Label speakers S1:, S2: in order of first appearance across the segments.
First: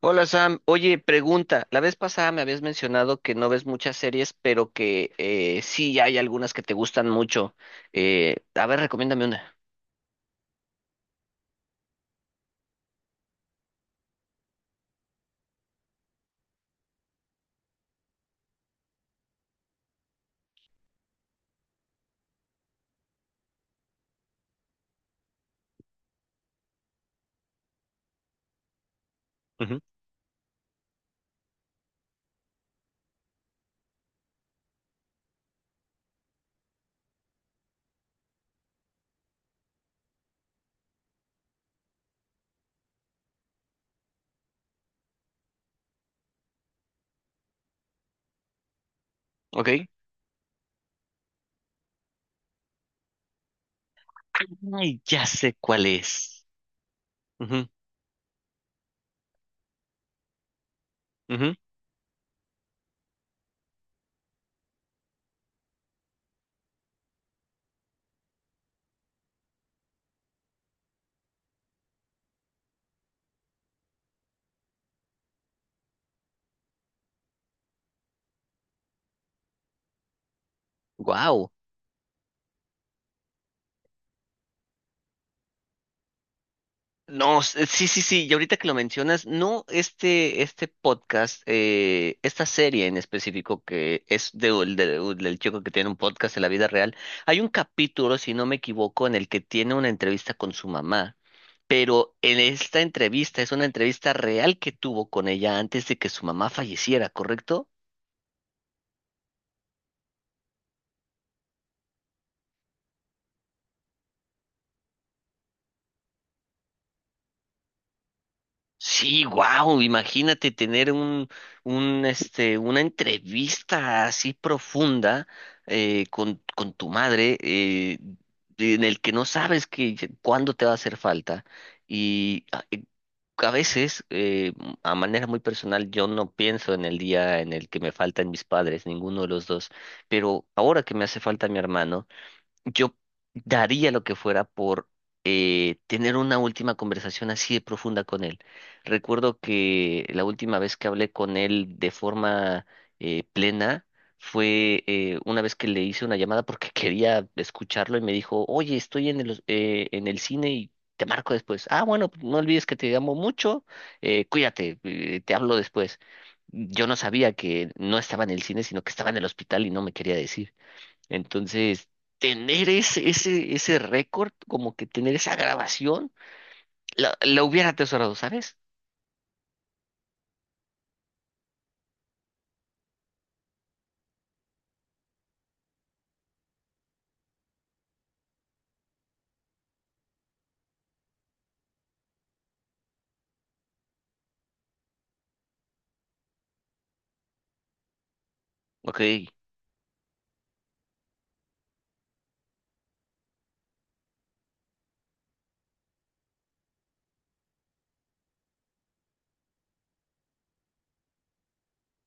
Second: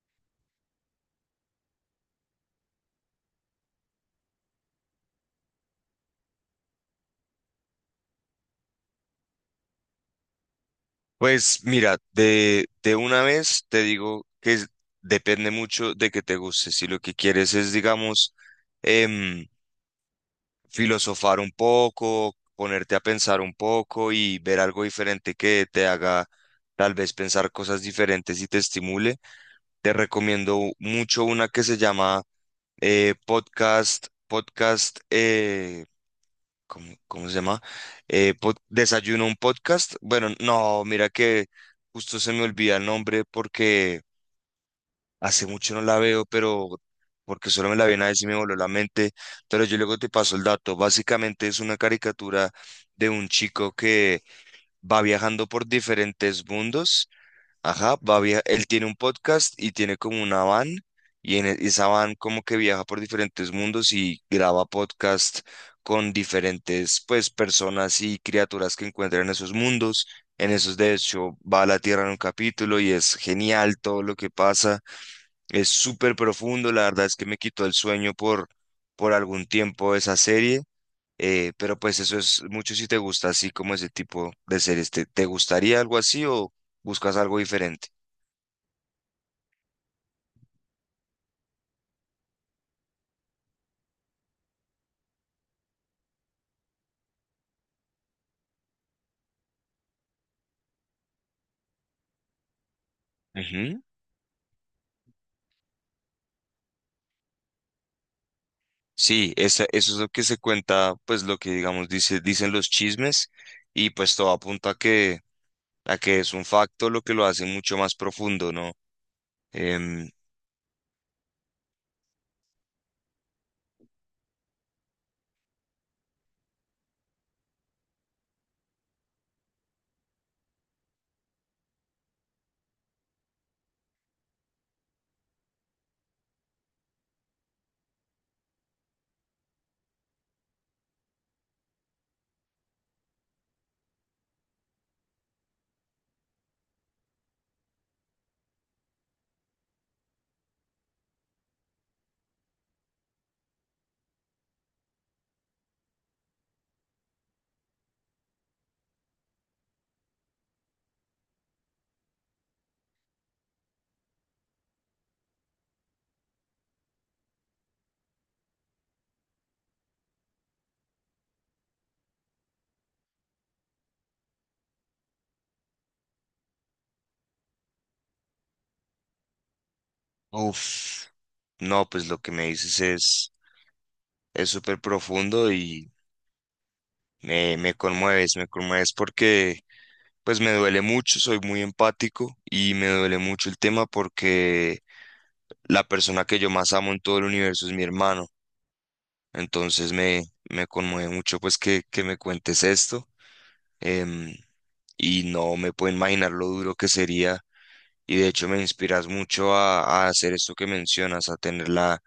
S1: Hola Sam, oye, pregunta, la vez pasada me habías mencionado que no ves muchas series, pero que sí hay algunas que te gustan mucho. A ver, recomiéndame una.
S2: Pues mira, de una vez te digo que depende mucho de que te guste. Si lo que quieres es, digamos, em, filosofar un poco, ponerte a pensar un poco y ver algo diferente que te haga tal vez pensar cosas diferentes y te estimule,
S1: Ujú.
S2: te recomiendo mucho una que se llama podcast, podcast, ¿cómo se llama? Desayuno un podcast. Bueno, no, mira que justo se me olvida el nombre porque hace mucho no la veo, porque solo me la vi una vez y me voló la mente. Pero yo
S1: Ok.
S2: luego te paso el dato. Básicamente es una caricatura de un chico que va
S1: Ay, ya
S2: viajando
S1: sé
S2: por
S1: cuál es.
S2: diferentes mundos. Ajá, él tiene un podcast y tiene como una van y en esa van como que viaja por diferentes mundos y graba podcast con diferentes pues personas y criaturas que encuentra en esos mundos. En esos de hecho va a la Tierra en un capítulo y es genial todo lo que pasa. Es súper profundo, la verdad es que me quitó el sueño por algún tiempo esa serie.
S1: Wow.
S2: Pero pues eso es mucho si te gusta así como ese tipo de series. ¿Te gustaría algo así o buscas algo
S1: No, s- sí,
S2: diferente?
S1: sí, sí, y ahorita que lo mencionas, no este podcast, esta serie en específico que es del chico que tiene un podcast en la vida real, hay un capítulo, si no me equivoco, en el que tiene una entrevista con su mamá, pero en esta entrevista es una
S2: Ujú.
S1: entrevista real que tuvo con ella antes de que su mamá falleciera, ¿correcto?
S2: Sí, eso es lo que se cuenta, pues lo que digamos dice, dicen los chismes y pues todo apunta a que es un facto lo que lo hace mucho más profundo, ¿no?
S1: Sí, wow,
S2: Em,
S1: imagínate tener una entrevista así profunda con tu madre, en el que no sabes cuándo te va a hacer falta. Y a, eh, a veces, a manera muy personal, yo no pienso en el día en el que me faltan mis padres, ninguno de los dos, pero ahora que me hace falta mi hermano. Yo daría lo que fuera por tener una última conversación así de profunda con él. Recuerdo que la última vez que hablé con él de forma plena fue una vez que le hice una llamada porque quería escucharlo y me dijo, oye, estoy en el cine y te marco después. Ah, bueno, no olvides que te amo mucho, cuídate, te hablo después. Yo no sabía que no estaba en el cine, sino que estaba en el hospital y no me quería decir. Entonces, tener ese récord, como que tener esa grabación, la hubiera atesorado, ¿sabes?
S2: Uf. No, pues lo que me dices es súper profundo y me conmueves, me conmueves porque pues me duele mucho, soy muy empático y me duele mucho el tema porque la persona que yo más amo en todo el universo es mi hermano.
S1: Ok, sí,
S2: Entonces me conmueve mucho pues que me cuentes esto, em, y no me puedo imaginar lo duro que sería, y de hecho me inspiras mucho a hacer esto que mencionas, a tener la,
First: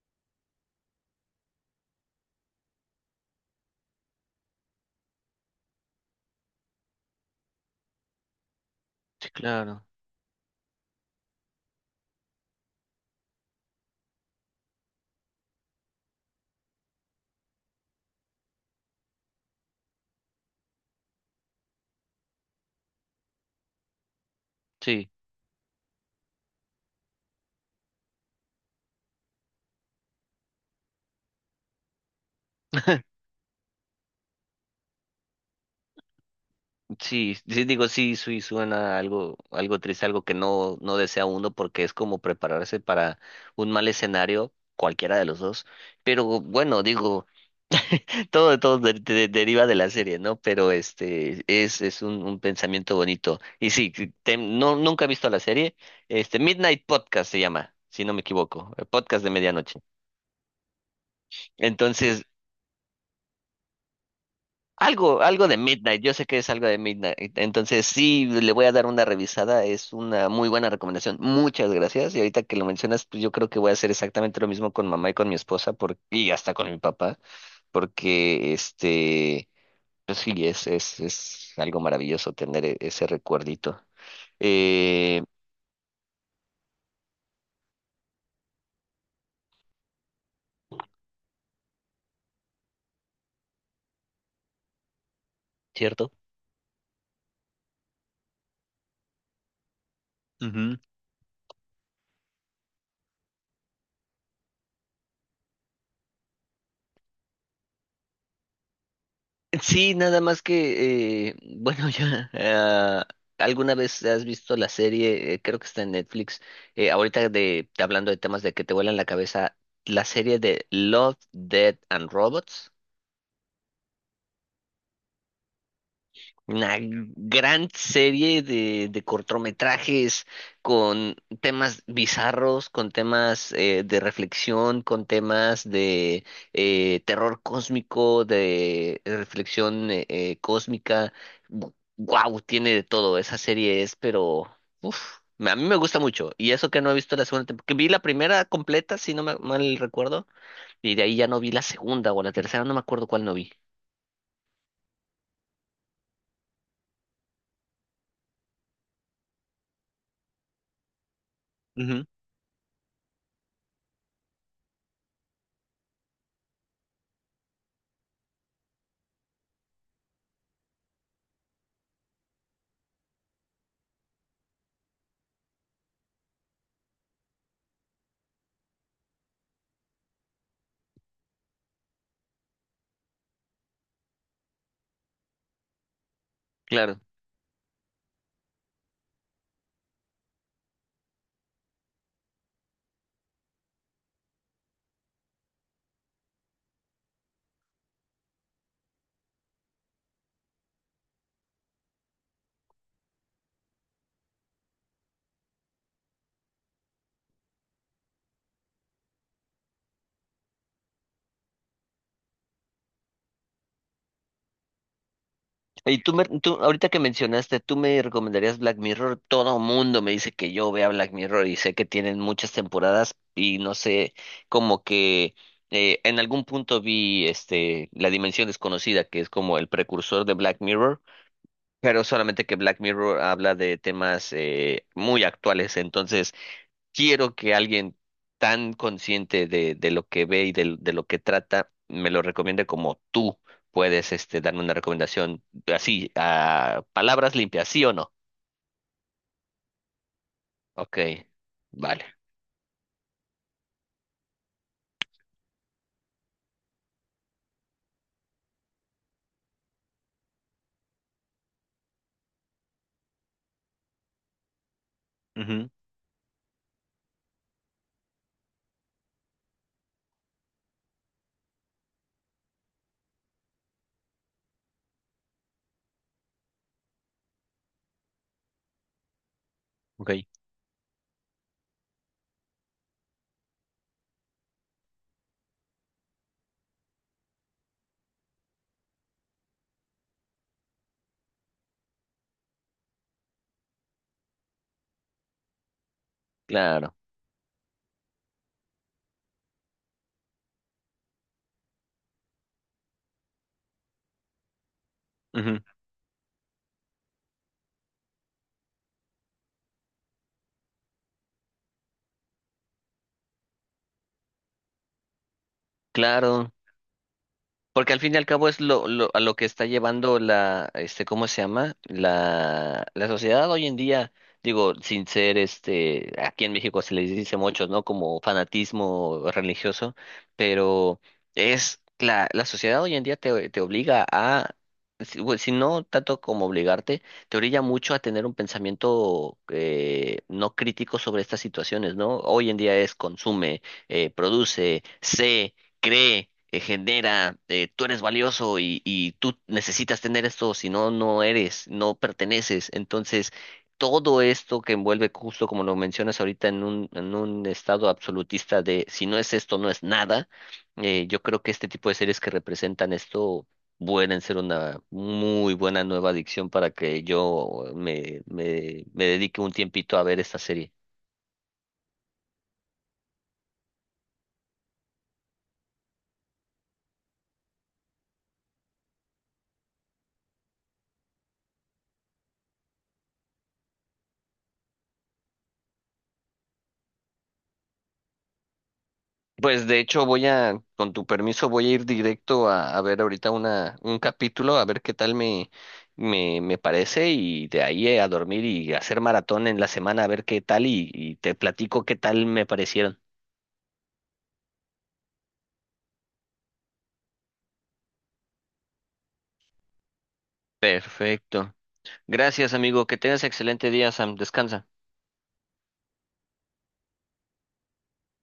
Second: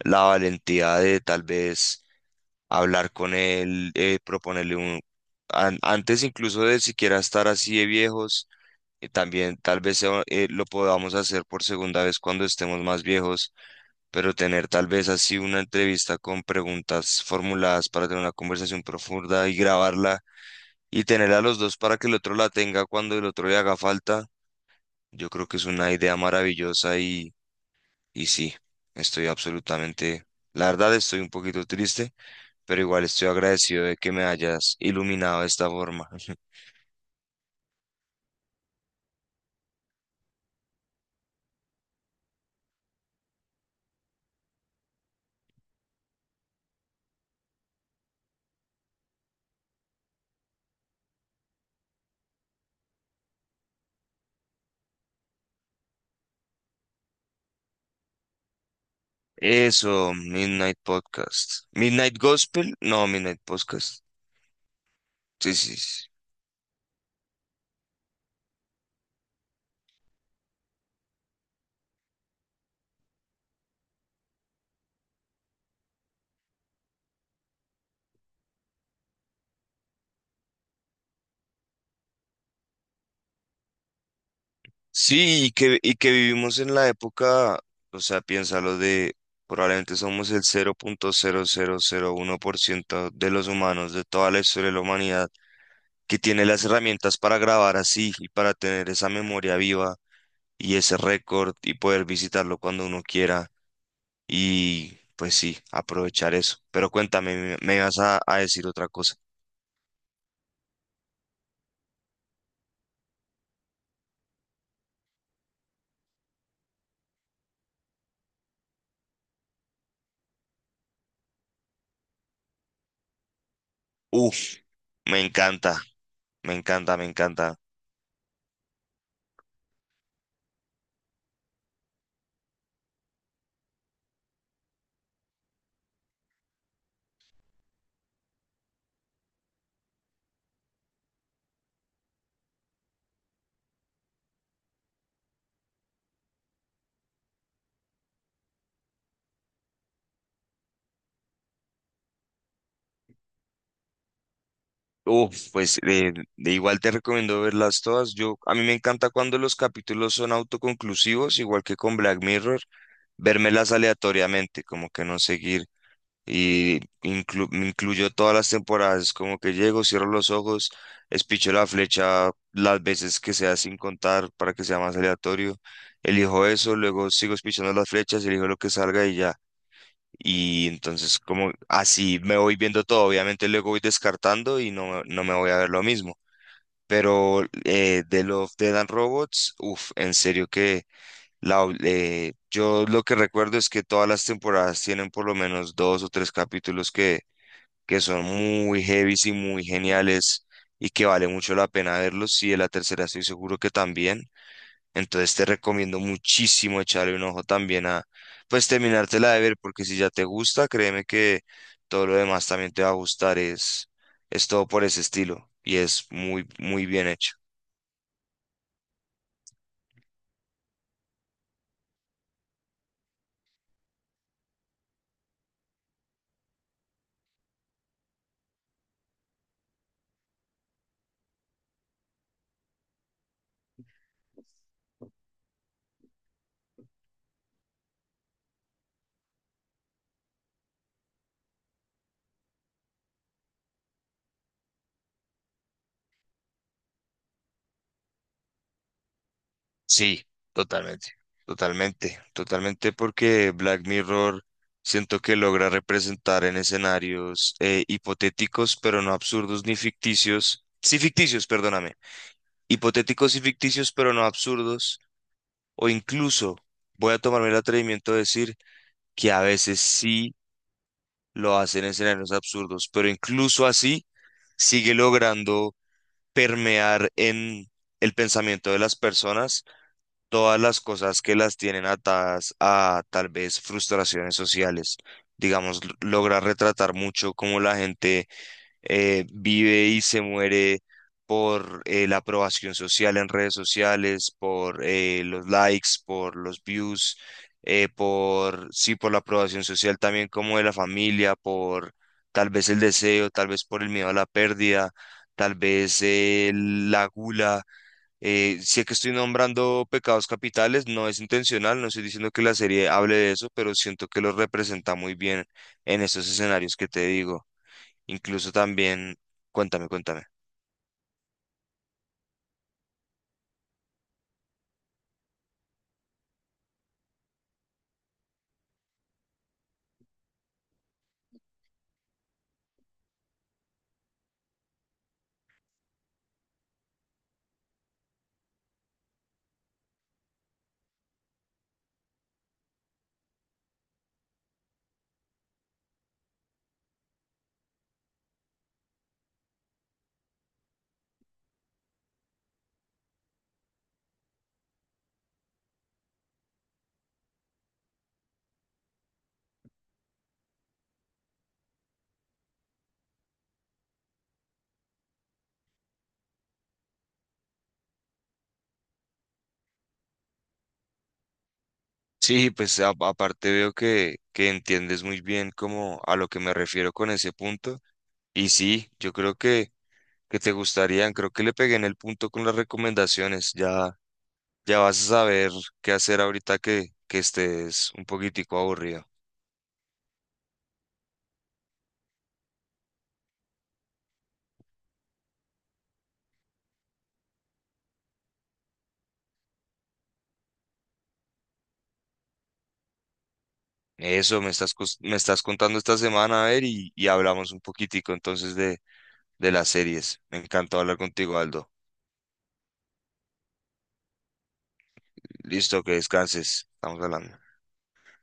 S2: la valentía de tal vez hablar con él, proponerle un. Antes incluso de siquiera estar así de viejos, también tal
S1: claro,
S2: vez sea, lo podamos hacer por segunda vez cuando estemos más viejos, pero tener tal vez así una entrevista con preguntas formuladas para tener una conversación profunda y grabarla y tener a los dos para que el otro la tenga cuando el otro le haga falta,
S1: sí.
S2: yo creo que es una idea maravillosa y sí, estoy absolutamente. La verdad estoy un poquito triste pero igual estoy agradecido de que me hayas iluminado de esta forma.
S1: Sí, sí, digo, sí, sí, suena algo triste, algo que no desea uno, porque es como prepararse para un mal escenario, cualquiera de los dos. Pero bueno, digo, deriva de la serie, ¿no? Pero este es un pensamiento bonito. Y sí, no, nunca he visto la serie. Este, Midnight Podcast se llama, si no me equivoco. El podcast de medianoche.
S2: Eso, Midnight Podcast. Midnight
S1: Entonces,
S2: Gospel, no, Midnight Podcast.
S1: algo
S2: Sí,
S1: de
S2: sí,
S1: Midnight.
S2: sí.
S1: Yo sé que es algo de Midnight. Entonces, sí, le voy a dar una revisada. Es una muy buena recomendación. Muchas gracias. Y ahorita que lo mencionas, pues yo creo que voy a hacer exactamente lo mismo con mamá y con mi esposa por, y hasta con mi papá. Porque este. Pero sí, es algo maravilloso tener ese recuerdito. Eh,
S2: Sí, y que vivimos en la época, o sea, piénsalo probablemente somos el 0.0001% de los humanos, de toda la historia de la humanidad,
S1: ¿Cierto?
S2: que tiene las herramientas para grabar así y para tener esa memoria viva y
S1: Ujú.
S2: ese récord y poder visitarlo cuando uno quiera. Y pues sí, aprovechar eso. Pero cuéntame, me vas a decir otra cosa.
S1: Sí, nada más que, bueno, ya, ah, ¿alguna vez has visto la serie? Creo que está en Netflix. Ahorita hablando de temas de que te vuelan la cabeza, la serie de Love, Dead and Robots.
S2: Uf, me encanta, me
S1: Una
S2: encanta, me encanta.
S1: gran serie de cortometrajes con temas bizarros, con temas de reflexión, con temas de terror cósmico, de reflexión cósmica. Wow, tiene de todo. Esa serie es, pero uf, a mí me gusta mucho. Y eso que no he visto la segunda temporada, que vi la primera completa, si no me mal recuerdo, y de ahí ya no vi la segunda o la tercera, no me acuerdo cuál no vi.
S2: Uf, pues de igual te recomiendo verlas todas. Yo, a mí me encanta cuando los capítulos son autoconclusivos, igual que con
S1: Ujú.
S2: Black Mirror, vérmelas aleatoriamente, como que no seguir me incluyó todas las temporadas, como que llego, cierro los ojos, espicho la flecha las veces que sea sin contar para que sea más aleatorio, elijo eso, luego sigo espichando las flechas, elijo lo que salga y ya. Y entonces como así me voy viendo todo, obviamente luego voy descartando y no, no me voy a ver lo mismo.
S1: Claro.
S2: Pero de Love, Dead and Robots, uff, en serio que yo lo que recuerdo es que todas las temporadas tienen por lo menos dos o tres capítulos que son muy heavy y muy geniales y que vale mucho la pena verlos. Y de la tercera estoy seguro que también. Entonces te recomiendo muchísimo echarle un ojo también pues terminártela de ver, porque si ya te gusta, créeme que todo lo demás también te va a gustar. Es todo por ese estilo y es muy, muy
S1: Ahorita que
S2: bien hecho.
S1: mencionaste, tú me recomendarías Black Mirror. Todo mundo me dice que yo vea Black Mirror y sé que tienen muchas temporadas y no sé, como que en algún punto vi este La Dimensión Desconocida, que es como el precursor de Black Mirror, pero solamente que Black Mirror habla de temas muy actuales. Entonces, quiero que alguien tan consciente de lo que ve y de lo que trata me lo recomiende como tú puedes este, darme una recomendación así, a palabras limpias, ¿sí o no?
S2: Sí,
S1: Ok,
S2: totalmente,
S1: vale.
S2: totalmente, totalmente porque Black Mirror siento que logra representar en escenarios hipotéticos, pero no absurdos ni ficticios. Sí, ficticios, perdóname. Hipotéticos y ficticios, pero no absurdos.
S1: Ujú.
S2: O incluso voy a tomarme el atrevimiento de decir que a veces sí lo hacen en escenarios absurdos, pero incluso así sigue logrando permear en el pensamiento de las personas
S1: Ok.
S2: todas las cosas que las tienen atadas a tal vez frustraciones sociales. Digamos, logra retratar mucho cómo la gente vive y se muere por la aprobación social en redes sociales, por los likes, por los
S1: Claro.
S2: views, por, sí, por la aprobación social también como de la familia, por tal vez el deseo, tal vez por el miedo a la pérdida, tal
S1: Ujú.
S2: vez la gula, sé que estoy nombrando pecados capitales, no es intencional, no estoy diciendo que la serie hable de eso, pero siento que lo representa muy bien en esos
S1: Claro.
S2: escenarios que te digo.
S1: Porque al fin y al cabo
S2: Incluso
S1: es
S2: también,
S1: a lo que está
S2: cuéntame,
S1: llevando
S2: cuéntame.
S1: la, este, ¿cómo se llama? La sociedad hoy en día, digo, sin ser este, aquí en México se les dice muchos, ¿no? Como fanatismo religioso, pero es la sociedad hoy en día te obliga a, si, bueno, si no tanto como obligarte, te orilla mucho a tener un pensamiento no crítico sobre estas situaciones, ¿no? Hoy en día es consume, produce, sé cree, genera, tú eres valioso y tú necesitas tener esto, si no, no eres, no perteneces. Entonces, todo esto que envuelve, justo como lo mencionas ahorita, en en un estado absolutista de si no es esto, no es nada, yo creo que este tipo de series que representan esto pueden ser una muy buena nueva adicción para que yo me dedique un tiempito a ver esta serie.
S2: Sí, pues aparte veo que entiendes muy bien como a lo que me refiero con ese punto. Y sí, yo creo que te gustarían, creo que le pegué en el punto con las recomendaciones. Ya, ya vas a saber qué hacer ahorita que estés un poquitico aburrido.
S1: Pues de hecho voy a, con tu permiso, voy a ir directo a ver ahorita un capítulo, a ver qué tal me parece y de ahí a dormir y hacer maratón en la semana, a ver qué tal y te platico qué tal me parecieron.
S2: Eso me estás contando esta semana, a ver, y hablamos un poquitico entonces de las series. Me encantó hablar contigo,
S1: Perfecto.
S2: Aldo.
S1: Gracias, amigo. Que tengas excelente día, Sam. Descansa.
S2: Listo, que descanses. Estamos hablando.